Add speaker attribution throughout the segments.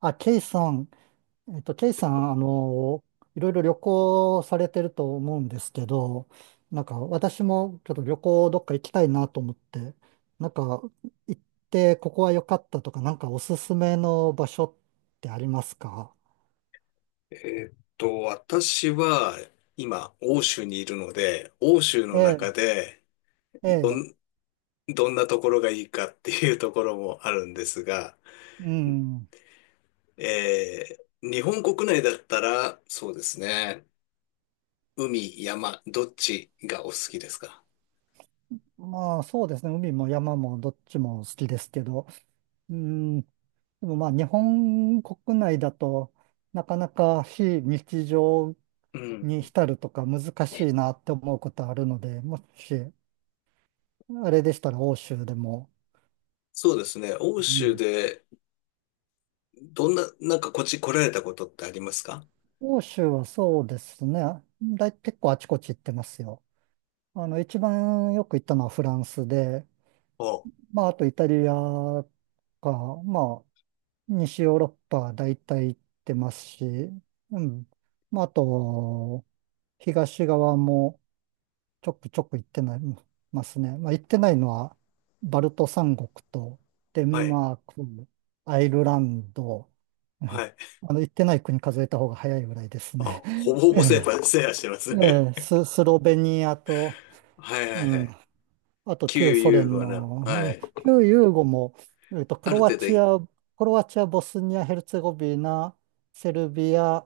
Speaker 1: あ、ケイさん、えっと、ケイさん、あの、いろいろ旅行されてると思うんですけど、なんか私もちょっと旅行どっか行きたいなと思って、なんか行ってここは良かったとか、なんかおすすめの場所ってありますか？
Speaker 2: 私は今、欧州にいるので、欧州
Speaker 1: え
Speaker 2: の
Speaker 1: え、
Speaker 2: 中で
Speaker 1: え
Speaker 2: ど
Speaker 1: え、
Speaker 2: ん、どんなところがいいかっていうところもあるんですが、
Speaker 1: うん。
Speaker 2: 日本国内だったら、そうですね、海、山、どっちがお好きですか？
Speaker 1: まあそうですね、海も山もどっちも好きですけど、うん、でもまあ日本国内だとなかなか非日常
Speaker 2: うん。
Speaker 1: に浸るとか難しいなって思うことあるので、もし、あれでしたら欧州でも。
Speaker 2: そうですね、欧
Speaker 1: う
Speaker 2: 州
Speaker 1: ん。
Speaker 2: で、どんな、なんかこっち来られたことってありますか？
Speaker 1: 欧州はそうですね。結構あちこち行ってますよ。一番よく行ったのはフランスで、
Speaker 2: お、
Speaker 1: まあ、あとイタリアか、まあ、西ヨーロッパ大体行ってますし、うん。まあ、あと、東側もちょくちょく行ってないますね。まあ、行ってないのは、バルト三国と、デ
Speaker 2: は
Speaker 1: ン
Speaker 2: い、
Speaker 1: マーク、アイルランド、う
Speaker 2: は
Speaker 1: ん
Speaker 2: い。
Speaker 1: 行ってない国数えた方が早いぐらいです
Speaker 2: あ、
Speaker 1: ね。
Speaker 2: ほぼほ
Speaker 1: え
Speaker 2: ぼセーファー、セ
Speaker 1: え、
Speaker 2: ーファーしてますね。
Speaker 1: スロベニアと、
Speaker 2: はいは
Speaker 1: う
Speaker 2: いは
Speaker 1: ん、
Speaker 2: い。
Speaker 1: あと
Speaker 2: 旧
Speaker 1: 旧ソ
Speaker 2: ユー
Speaker 1: 連
Speaker 2: ゴの、は
Speaker 1: の、
Speaker 2: い。
Speaker 1: ええ旧ユーゴも、ク
Speaker 2: ある
Speaker 1: ロア
Speaker 2: 程度
Speaker 1: チア、クロアチア、ボスニア、ヘルツェゴビナ、セルビア、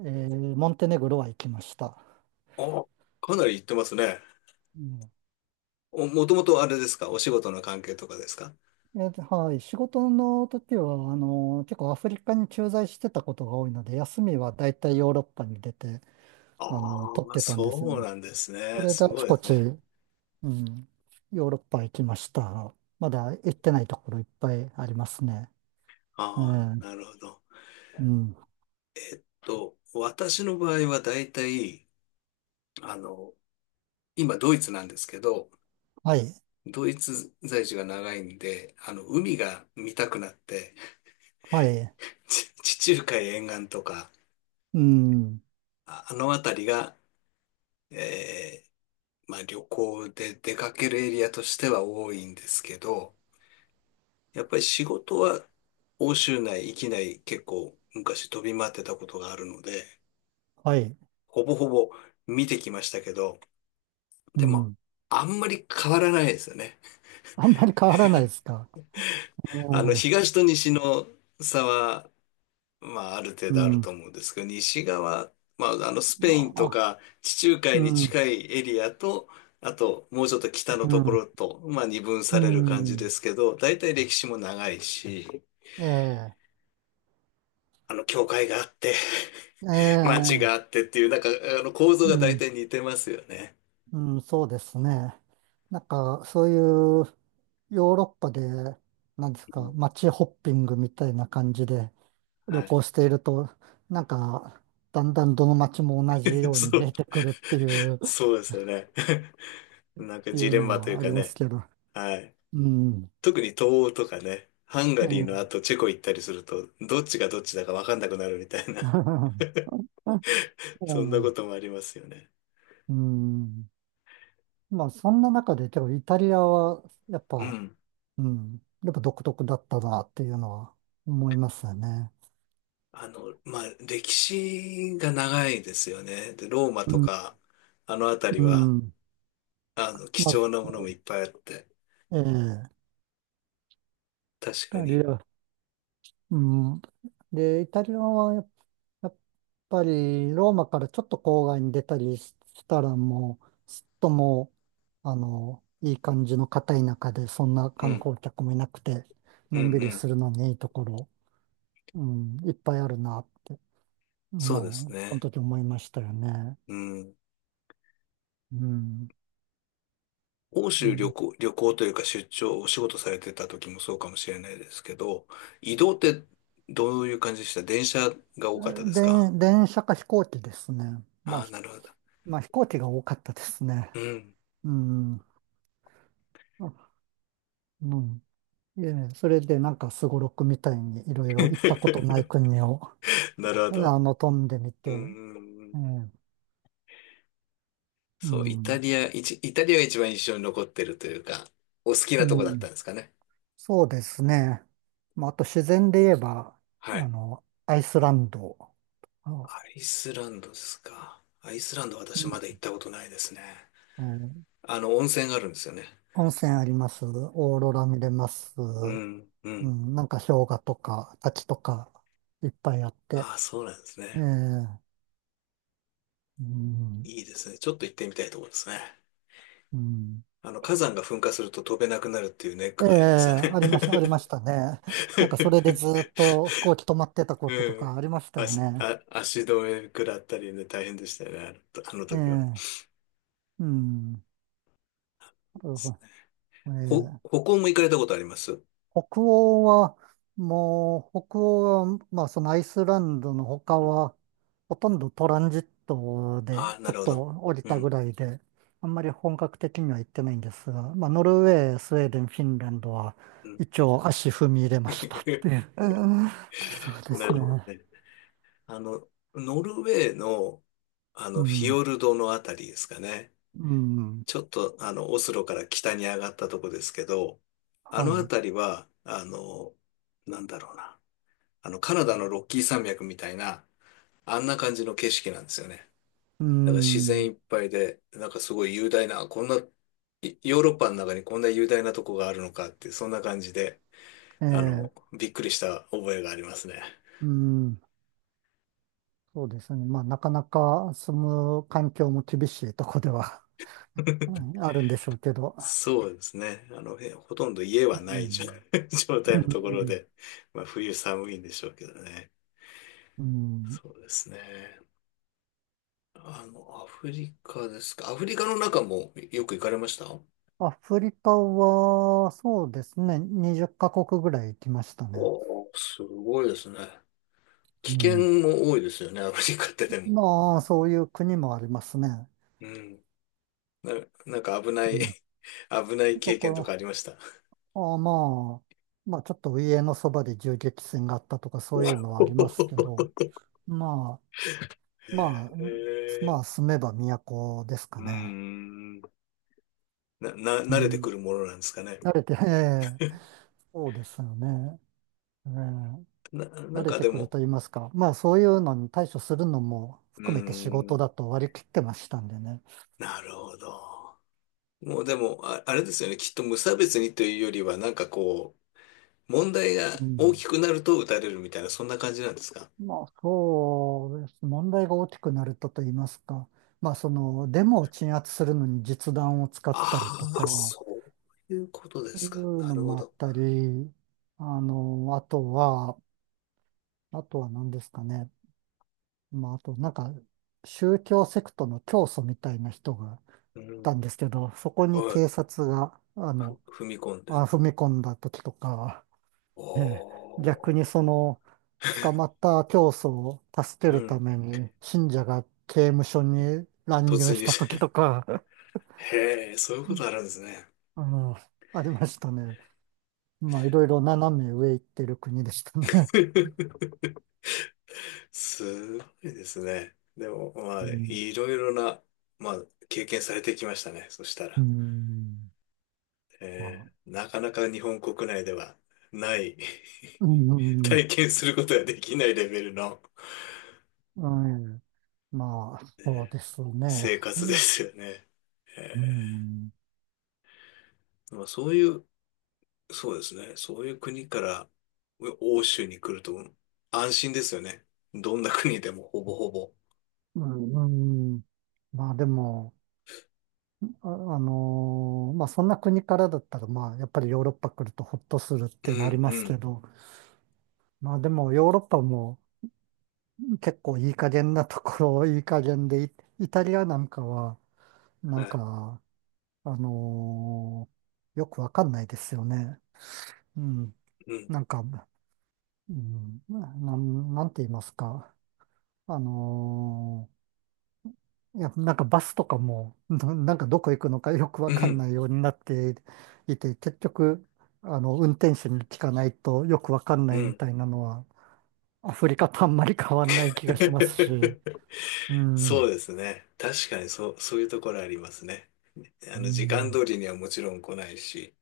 Speaker 1: ええモンテネグロは行きました。
Speaker 2: お、かなり行ってますね。
Speaker 1: うん
Speaker 2: お、もともとあれですか？お仕事の関係とかですか？
Speaker 1: はい。仕事の時は、結構アフリカに駐在してたことが多いので、休みは大体ヨーロッパに出て、
Speaker 2: あ
Speaker 1: 取っ
Speaker 2: あ、
Speaker 1: てたんですよ
Speaker 2: そう
Speaker 1: ね。
Speaker 2: なんです
Speaker 1: そ
Speaker 2: ね。
Speaker 1: れで
Speaker 2: す
Speaker 1: あ
Speaker 2: ご
Speaker 1: ち
Speaker 2: いで
Speaker 1: こ
Speaker 2: す
Speaker 1: ち、
Speaker 2: ね。
Speaker 1: うん、ヨーロッパ行きました。まだ行ってないところいっぱいありますね。ええ、
Speaker 2: ああ、なるほど。
Speaker 1: うん。
Speaker 2: と、私の場合は大体、あの、今ドイツなんですけど、
Speaker 1: はい。
Speaker 2: ドイツ在住が長いんで、あの、海が見たくなって、
Speaker 1: はい。
Speaker 2: 地中海沿岸とか、
Speaker 1: うん。
Speaker 2: あの辺りが、えーまあ旅行で出かけるエリアとしては多いんですけど、やっぱり仕事は欧州内、域内結構昔飛び回ってたことがあるので、
Speaker 1: はい。
Speaker 2: ほぼほぼ見てきましたけど、
Speaker 1: う
Speaker 2: でも
Speaker 1: ん。
Speaker 2: あんまり変わらないですよね。
Speaker 1: あんまり変わらないですか？え
Speaker 2: あの
Speaker 1: え、
Speaker 2: 東と西の差は、まあある程
Speaker 1: う
Speaker 2: 度あると
Speaker 1: ん。
Speaker 2: 思うんですけど、西側、まああのスペイ
Speaker 1: ま
Speaker 2: ンと
Speaker 1: あ、
Speaker 2: か地中
Speaker 1: う
Speaker 2: 海に
Speaker 1: ん。
Speaker 2: 近いエリアと、あともうちょっと北の
Speaker 1: う
Speaker 2: とこ
Speaker 1: ん。
Speaker 2: ろと、まあ二分
Speaker 1: う
Speaker 2: される感じで
Speaker 1: ん。
Speaker 2: すけど、大体歴史も長いし、
Speaker 1: ええ、
Speaker 2: あの教会があって、
Speaker 1: え
Speaker 2: 街
Speaker 1: え、
Speaker 2: があってっていう、なんか、あの、構造が
Speaker 1: う
Speaker 2: 大
Speaker 1: ん。
Speaker 2: 体似てますよね。
Speaker 1: うん、そうですね。なんか、そういうヨーロッパで、なんです
Speaker 2: う
Speaker 1: か、
Speaker 2: ん、
Speaker 1: 街ホッピングみたいな感じで旅
Speaker 2: はい。
Speaker 1: 行していると、なんか、だんだんどの街も同じ よう
Speaker 2: そ
Speaker 1: に見
Speaker 2: う、
Speaker 1: えてくるっていう、
Speaker 2: そうですよね。なんか
Speaker 1: い
Speaker 2: ジ
Speaker 1: う
Speaker 2: レン
Speaker 1: の
Speaker 2: マとい
Speaker 1: は
Speaker 2: う
Speaker 1: あり
Speaker 2: か
Speaker 1: ます
Speaker 2: ね。
Speaker 1: けど。
Speaker 2: はい。
Speaker 1: うん。
Speaker 2: 特に東欧とかね、ハンガ
Speaker 1: え
Speaker 2: リーの
Speaker 1: え
Speaker 2: 後チェコ行ったりすると、どっちがどっちだかわかんなくなるみたいな、
Speaker 1: う
Speaker 2: そんなこ
Speaker 1: ん
Speaker 2: ともありますよね。
Speaker 1: うん。まあ、そんな中で、けど、イタリアは、やっ
Speaker 2: う
Speaker 1: ぱ、
Speaker 2: ん。
Speaker 1: うん、やっぱ独特だったなっていうのは思いますよね。
Speaker 2: あの、まあ、歴史が長いですよね。で、ローマ
Speaker 1: う
Speaker 2: と
Speaker 1: ん。
Speaker 2: か、あの辺
Speaker 1: う
Speaker 2: りは、
Speaker 1: ん。
Speaker 2: あの、貴
Speaker 1: ま
Speaker 2: 重なものもいっ
Speaker 1: あ
Speaker 2: ぱいあって、
Speaker 1: ええ、
Speaker 2: 確
Speaker 1: イ
Speaker 2: か
Speaker 1: タリ
Speaker 2: に。
Speaker 1: ア、うん。で、イタリアはやっぱりローマからちょっと郊外に出たりしたらもう、すっともう、いい感じの片田舎で、そんな
Speaker 2: う
Speaker 1: 観
Speaker 2: ん、
Speaker 1: 光客もいなくて、
Speaker 2: う
Speaker 1: のんび
Speaker 2: ん、う
Speaker 1: り
Speaker 2: ん。
Speaker 1: するのにいいところ、うん、いっぱいあるなって、
Speaker 2: そうです
Speaker 1: もう、その
Speaker 2: ね。
Speaker 1: 時思いましたよね。
Speaker 2: うん。
Speaker 1: うん。
Speaker 2: 欧
Speaker 1: う
Speaker 2: 州旅
Speaker 1: ん
Speaker 2: 行、旅行というか出張、お仕事されてた時もそうかもしれないですけど、移動ってどういう感じでした？電車が多かったですか？
Speaker 1: 電車か飛行機ですね。ま
Speaker 2: あ
Speaker 1: あ、
Speaker 2: あー、なるほど。
Speaker 1: まあ飛行機が多かったですね。
Speaker 2: うん。
Speaker 1: うん。あうん。ええ、それでなんかすごろくみたいにいろいろ行ったことない 国を、
Speaker 2: なるほど。
Speaker 1: 飛んでみて、
Speaker 2: う
Speaker 1: え
Speaker 2: ん。
Speaker 1: え、う
Speaker 2: そう、イタ
Speaker 1: ん、
Speaker 2: リア、イチイタリアが一番印象に残ってるというか、お好き
Speaker 1: う
Speaker 2: なとこだった
Speaker 1: ん、
Speaker 2: んですかね。
Speaker 1: そうですね。まあ、あと自然で言えば、
Speaker 2: はい。
Speaker 1: アイスランド、
Speaker 2: ア
Speaker 1: あ
Speaker 2: イスランドですか。アイスランド私
Speaker 1: う
Speaker 2: ま
Speaker 1: ん
Speaker 2: だ行ったことないですね。
Speaker 1: ええ、
Speaker 2: あの、温泉があるんですよね。
Speaker 1: 温泉あります、オーロラ見れます、
Speaker 2: うん、う
Speaker 1: う
Speaker 2: ん。
Speaker 1: ん、なんか氷河とか滝とかいっぱいあって、
Speaker 2: ああ、そうなんです
Speaker 1: ええ、
Speaker 2: ね。
Speaker 1: うん、
Speaker 2: いいですね。ちょっと行ってみたいところですね。
Speaker 1: うん
Speaker 2: あの、火山が噴火すると飛べなくなるっていうネッ
Speaker 1: え
Speaker 2: ク
Speaker 1: え、
Speaker 2: がありますよね。
Speaker 1: ありましたね。なんかそれでずっ と飛行機止まってたことと
Speaker 2: うん。
Speaker 1: かありましたよ
Speaker 2: 足、
Speaker 1: ね。
Speaker 2: あ、足止め食らったりね、大変でしたよね、あのとあの
Speaker 1: え
Speaker 2: 時は。
Speaker 1: え、うん。なるほど
Speaker 2: ほ、
Speaker 1: ええ、
Speaker 2: 歩行も行かれたことあります？
Speaker 1: 北欧は、もう、北欧は、まあそのアイスランドの他は、ほとんどトランジットで
Speaker 2: ああー、
Speaker 1: ち
Speaker 2: な
Speaker 1: ょっ
Speaker 2: るほ
Speaker 1: と
Speaker 2: ど。
Speaker 1: 降り
Speaker 2: う
Speaker 1: た
Speaker 2: ん、
Speaker 1: ぐらいで、あんまり本格的には行ってないんですが、まあノルウェー、スウェーデン、フィンランドは
Speaker 2: うん、
Speaker 1: 一
Speaker 2: うん
Speaker 1: 応足踏み入れましたってい う。そうで
Speaker 2: な
Speaker 1: す
Speaker 2: るほど
Speaker 1: ね。
Speaker 2: ね。あの、ノルウェーの、あ
Speaker 1: う
Speaker 2: の、フィ
Speaker 1: ん。
Speaker 2: ヨルドのあたりですかね。
Speaker 1: うん。
Speaker 2: ちょっと、あの、オスロから北に上がったとこですけど、あ
Speaker 1: は
Speaker 2: のあ
Speaker 1: い。う
Speaker 2: たりは、あの、なんだろうな。あの、カナダのロッキー山脈みたいな、あんな感じの景色なんですよね。
Speaker 1: ー
Speaker 2: だから自然い
Speaker 1: ん。
Speaker 2: っぱいで、なんかすごい雄大な、こんな、ヨーロッパの中にこんな雄大なとこがあるのかって、そんな感じで、
Speaker 1: え
Speaker 2: あ
Speaker 1: え、
Speaker 2: の、びっくりした覚えがありますね。
Speaker 1: うーん。そうですね。まあ、なかなか住む環境も厳しいとこでは うんあるんでしょうけど。
Speaker 2: そうですね。あの、ほとんど家
Speaker 1: う
Speaker 2: はないじゃ
Speaker 1: ん。
Speaker 2: 状
Speaker 1: う
Speaker 2: 態のところ
Speaker 1: ん。
Speaker 2: で、まあ冬寒いんでしょうけどね。
Speaker 1: うん。
Speaker 2: そうですね。あの、アフリカですか。アフリカの中もよく行かれました？
Speaker 1: アフリカは、そうですね。20カ国ぐらい行きましたね。
Speaker 2: おー、すごいですね。危
Speaker 1: う
Speaker 2: 険
Speaker 1: ん。
Speaker 2: も多いですよね、アフリカってでも。
Speaker 1: まあ、そういう国もありますね。
Speaker 2: うん。な、なんか危な
Speaker 1: う
Speaker 2: い
Speaker 1: ん。
Speaker 2: 危ない
Speaker 1: と
Speaker 2: 経
Speaker 1: こ
Speaker 2: 験とかあり
Speaker 1: ろ、
Speaker 2: ました？
Speaker 1: あ、まあ、ちょっと家のそばで銃撃戦があったとか、そ
Speaker 2: お
Speaker 1: う いうのはありますけど、まあ、
Speaker 2: へ
Speaker 1: まあ、
Speaker 2: え、
Speaker 1: 住めば都ですか
Speaker 2: う
Speaker 1: ね。
Speaker 2: ん。な、な、
Speaker 1: う
Speaker 2: 慣れてく
Speaker 1: ん。
Speaker 2: るものなんですかね。
Speaker 1: 慣れて、ええそうですよね。ええ
Speaker 2: な、な
Speaker 1: 慣
Speaker 2: ん
Speaker 1: れ
Speaker 2: か
Speaker 1: て
Speaker 2: で
Speaker 1: くる
Speaker 2: も、
Speaker 1: と言いますか。まあ、そういうのに対処するのも
Speaker 2: う
Speaker 1: 含めて仕事
Speaker 2: ん。
Speaker 1: だと割り切ってましたんでね。
Speaker 2: なるほど。もうでも、あれですよね。きっと無差別にというよりは、なんかこう、問題が
Speaker 1: う
Speaker 2: 大き
Speaker 1: ん。
Speaker 2: くなると打たれるみたいな、そんな感じなんですか？
Speaker 1: まあ、そうです。問題が大きくなると言いますか。まあ、デモを鎮圧するのに実弾を使ったり
Speaker 2: あ
Speaker 1: とか、
Speaker 2: あ、
Speaker 1: そ
Speaker 2: そういうことで
Speaker 1: う
Speaker 2: す
Speaker 1: いう
Speaker 2: か。な
Speaker 1: の
Speaker 2: るほ
Speaker 1: もあっ
Speaker 2: ど。
Speaker 1: たり、あの、あとは、あとは何ですかね。まあ、あと、なんか、宗教セクトの教祖みたいな人が
Speaker 2: う
Speaker 1: いたん
Speaker 2: ん。
Speaker 1: ですけど、そこに
Speaker 2: は
Speaker 1: 警
Speaker 2: い、
Speaker 1: 察が、
Speaker 2: 踏み込んで。
Speaker 1: 踏み込んだ時とか、ええ逆
Speaker 2: お
Speaker 1: に
Speaker 2: ー。
Speaker 1: 捕 まった教祖を助け
Speaker 2: う
Speaker 1: るた
Speaker 2: ん。
Speaker 1: めに、信者が刑務所に乱
Speaker 2: 突
Speaker 1: 入し
Speaker 2: 入
Speaker 1: た
Speaker 2: し
Speaker 1: 時と
Speaker 2: て。
Speaker 1: か、
Speaker 2: へえ、そういう
Speaker 1: う
Speaker 2: こと
Speaker 1: ん
Speaker 2: あるんですね。
Speaker 1: あの、ありましたね。まあ、いろいろ斜め上行ってる国でしたね。
Speaker 2: すごいですね。でも、ま
Speaker 1: う
Speaker 2: あ、
Speaker 1: ん。
Speaker 2: いろいろな、まあ、経験されてきましたね。そした
Speaker 1: う
Speaker 2: ら。
Speaker 1: ん。まあ
Speaker 2: なかなか日本国内ではない
Speaker 1: うん。うん。
Speaker 2: 体験することができないレベルの、
Speaker 1: うんまあ、
Speaker 2: え
Speaker 1: そう
Speaker 2: ー
Speaker 1: ですね。
Speaker 2: 生
Speaker 1: う
Speaker 2: 活で
Speaker 1: ん。
Speaker 2: すよね。え
Speaker 1: うん。
Speaker 2: まあ、そういうそうですね。そういう国から欧州に来ると安心ですよね。どんな国でもほぼほぼ。
Speaker 1: うんまあでも、まあそんな国からだったら、まあやっぱりヨーロッパ来るとほっとするっ
Speaker 2: う
Speaker 1: てなり
Speaker 2: ん、
Speaker 1: ま
Speaker 2: う
Speaker 1: すけ
Speaker 2: ん。
Speaker 1: ど、まあでもヨーロッパも結構いい加減なところ、いい加減で、イタリアなんかは、なん
Speaker 2: はい。
Speaker 1: か、あのーよくわかんないですよね。うん。
Speaker 2: うん、
Speaker 1: なんか、うん、なんて言いますか。あのーいや、なんかバスとかも、なんかどこ行くのかよく
Speaker 2: う
Speaker 1: わかん
Speaker 2: ん、
Speaker 1: ないようになっていて、結局、運転手に聞かないとよくわかん
Speaker 2: う
Speaker 1: ないみ
Speaker 2: ん。
Speaker 1: たいなのは、アフリカとあんまり変わんない気がしますし、うん、
Speaker 2: そ
Speaker 1: う
Speaker 2: うですね。確かにそういうところありますね。あの、時間
Speaker 1: ん、
Speaker 2: 通りにはもちろん来ないし。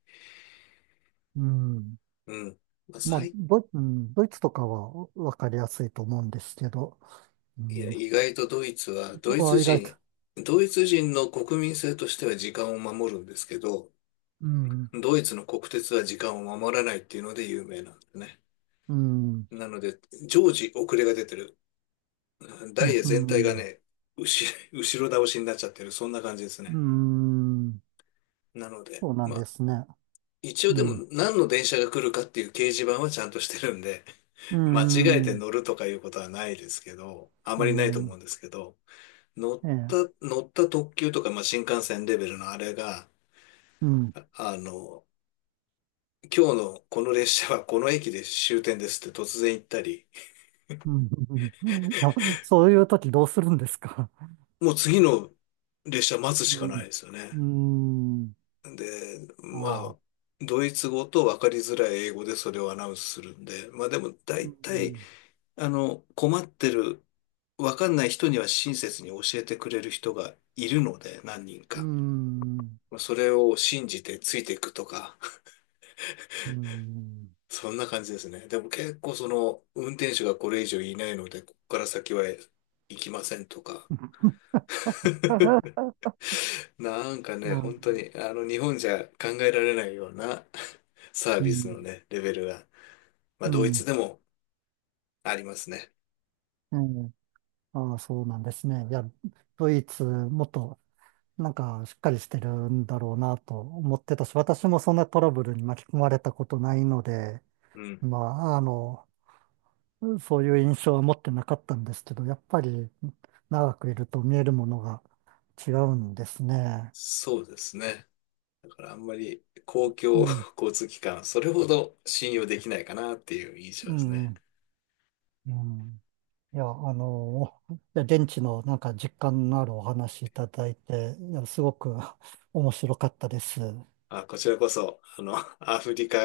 Speaker 1: うん。
Speaker 2: うん。まあ、
Speaker 1: まあ、ドイツとかはわかりやすいと思うんですけど、う
Speaker 2: いや、
Speaker 1: ん、
Speaker 2: 意外とドイツは、ドイツ
Speaker 1: は意外と、
Speaker 2: 人、ドイツ人の国民性としては時間を守るんですけど、
Speaker 1: うん、
Speaker 2: ドイツの国鉄は時間を守らないっていうので有名なんですね。
Speaker 1: うん、
Speaker 2: なので、常時遅れが出てる。
Speaker 1: う
Speaker 2: ダイ
Speaker 1: ん、
Speaker 2: エ
Speaker 1: う
Speaker 2: 全体が
Speaker 1: ん、
Speaker 2: ね、後、後ろ倒しになっちゃってる。そんな感じです
Speaker 1: う
Speaker 2: ね。
Speaker 1: ん
Speaker 2: なので、
Speaker 1: そうなん
Speaker 2: ま
Speaker 1: で
Speaker 2: あ、
Speaker 1: すね。
Speaker 2: 一
Speaker 1: う
Speaker 2: 応でも
Speaker 1: ん、
Speaker 2: 何の電車が来るかっていう掲示板はちゃんとしてるんで、
Speaker 1: う
Speaker 2: 間違えて
Speaker 1: ん、
Speaker 2: 乗るとかいうことはないですけど、あ
Speaker 1: う
Speaker 2: まりないと思う
Speaker 1: ん、
Speaker 2: んですけど、乗った、
Speaker 1: ええ
Speaker 2: 乗った特急とか、まあ、新幹線レベルのあれが、
Speaker 1: うん。
Speaker 2: あの、今日のこの列車はこの駅で終点ですって突然言ったり、
Speaker 1: うん。うんいや、そういう時どうするんですか？
Speaker 2: もう次の列車待つし
Speaker 1: う
Speaker 2: かな
Speaker 1: ん。
Speaker 2: いですよ
Speaker 1: う
Speaker 2: ね。
Speaker 1: ん。
Speaker 2: で、
Speaker 1: あ
Speaker 2: ま
Speaker 1: あ。
Speaker 2: あ、ドイツ語と分かりづらい英語でそれをアナウンスするんで、まあでも
Speaker 1: う
Speaker 2: 大体、
Speaker 1: ん。
Speaker 2: あの、困ってる、分かんない人には親切に教えてくれる人がいるので、何人
Speaker 1: う
Speaker 2: か。
Speaker 1: ん。
Speaker 2: まあそれを信じてついていくとか、
Speaker 1: うん。うん。
Speaker 2: そんな感じですね。でも結構その、運転手がこれ以上いないので、ここから先は行きませんとか。なんかね、本当に、あの、日本じゃ考えられないような サー
Speaker 1: う
Speaker 2: ビスの
Speaker 1: ん。
Speaker 2: ね、レベルが、ま
Speaker 1: う
Speaker 2: あ、ドイツ
Speaker 1: ん
Speaker 2: でもありますね。
Speaker 1: ええああ、そうなんですね。いや、ドイツ、もっと、なんか、しっかりしてるんだろうなと思ってたし、私もそんなトラブルに巻き込まれたことないので、
Speaker 2: うん。
Speaker 1: まあ、そういう印象は持ってなかったんですけど、やっぱり長くいると見えるものが違うんですね。
Speaker 2: そうですね。だからあんまり公
Speaker 1: う
Speaker 2: 共
Speaker 1: ん、
Speaker 2: 交通機関、それほど信用できないかなっていう印象
Speaker 1: う
Speaker 2: ですね。
Speaker 1: ん、うん。いや、いや現地のなんか実感のあるお話いただいて、いや、すごく 面白かったです。
Speaker 2: あ、こちらこそ、あの、アフリカ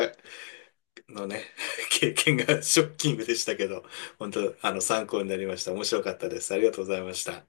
Speaker 2: のね、経験がショッキングでしたけど、本当、あの、参考になりました。面白かったです。ありがとうございました。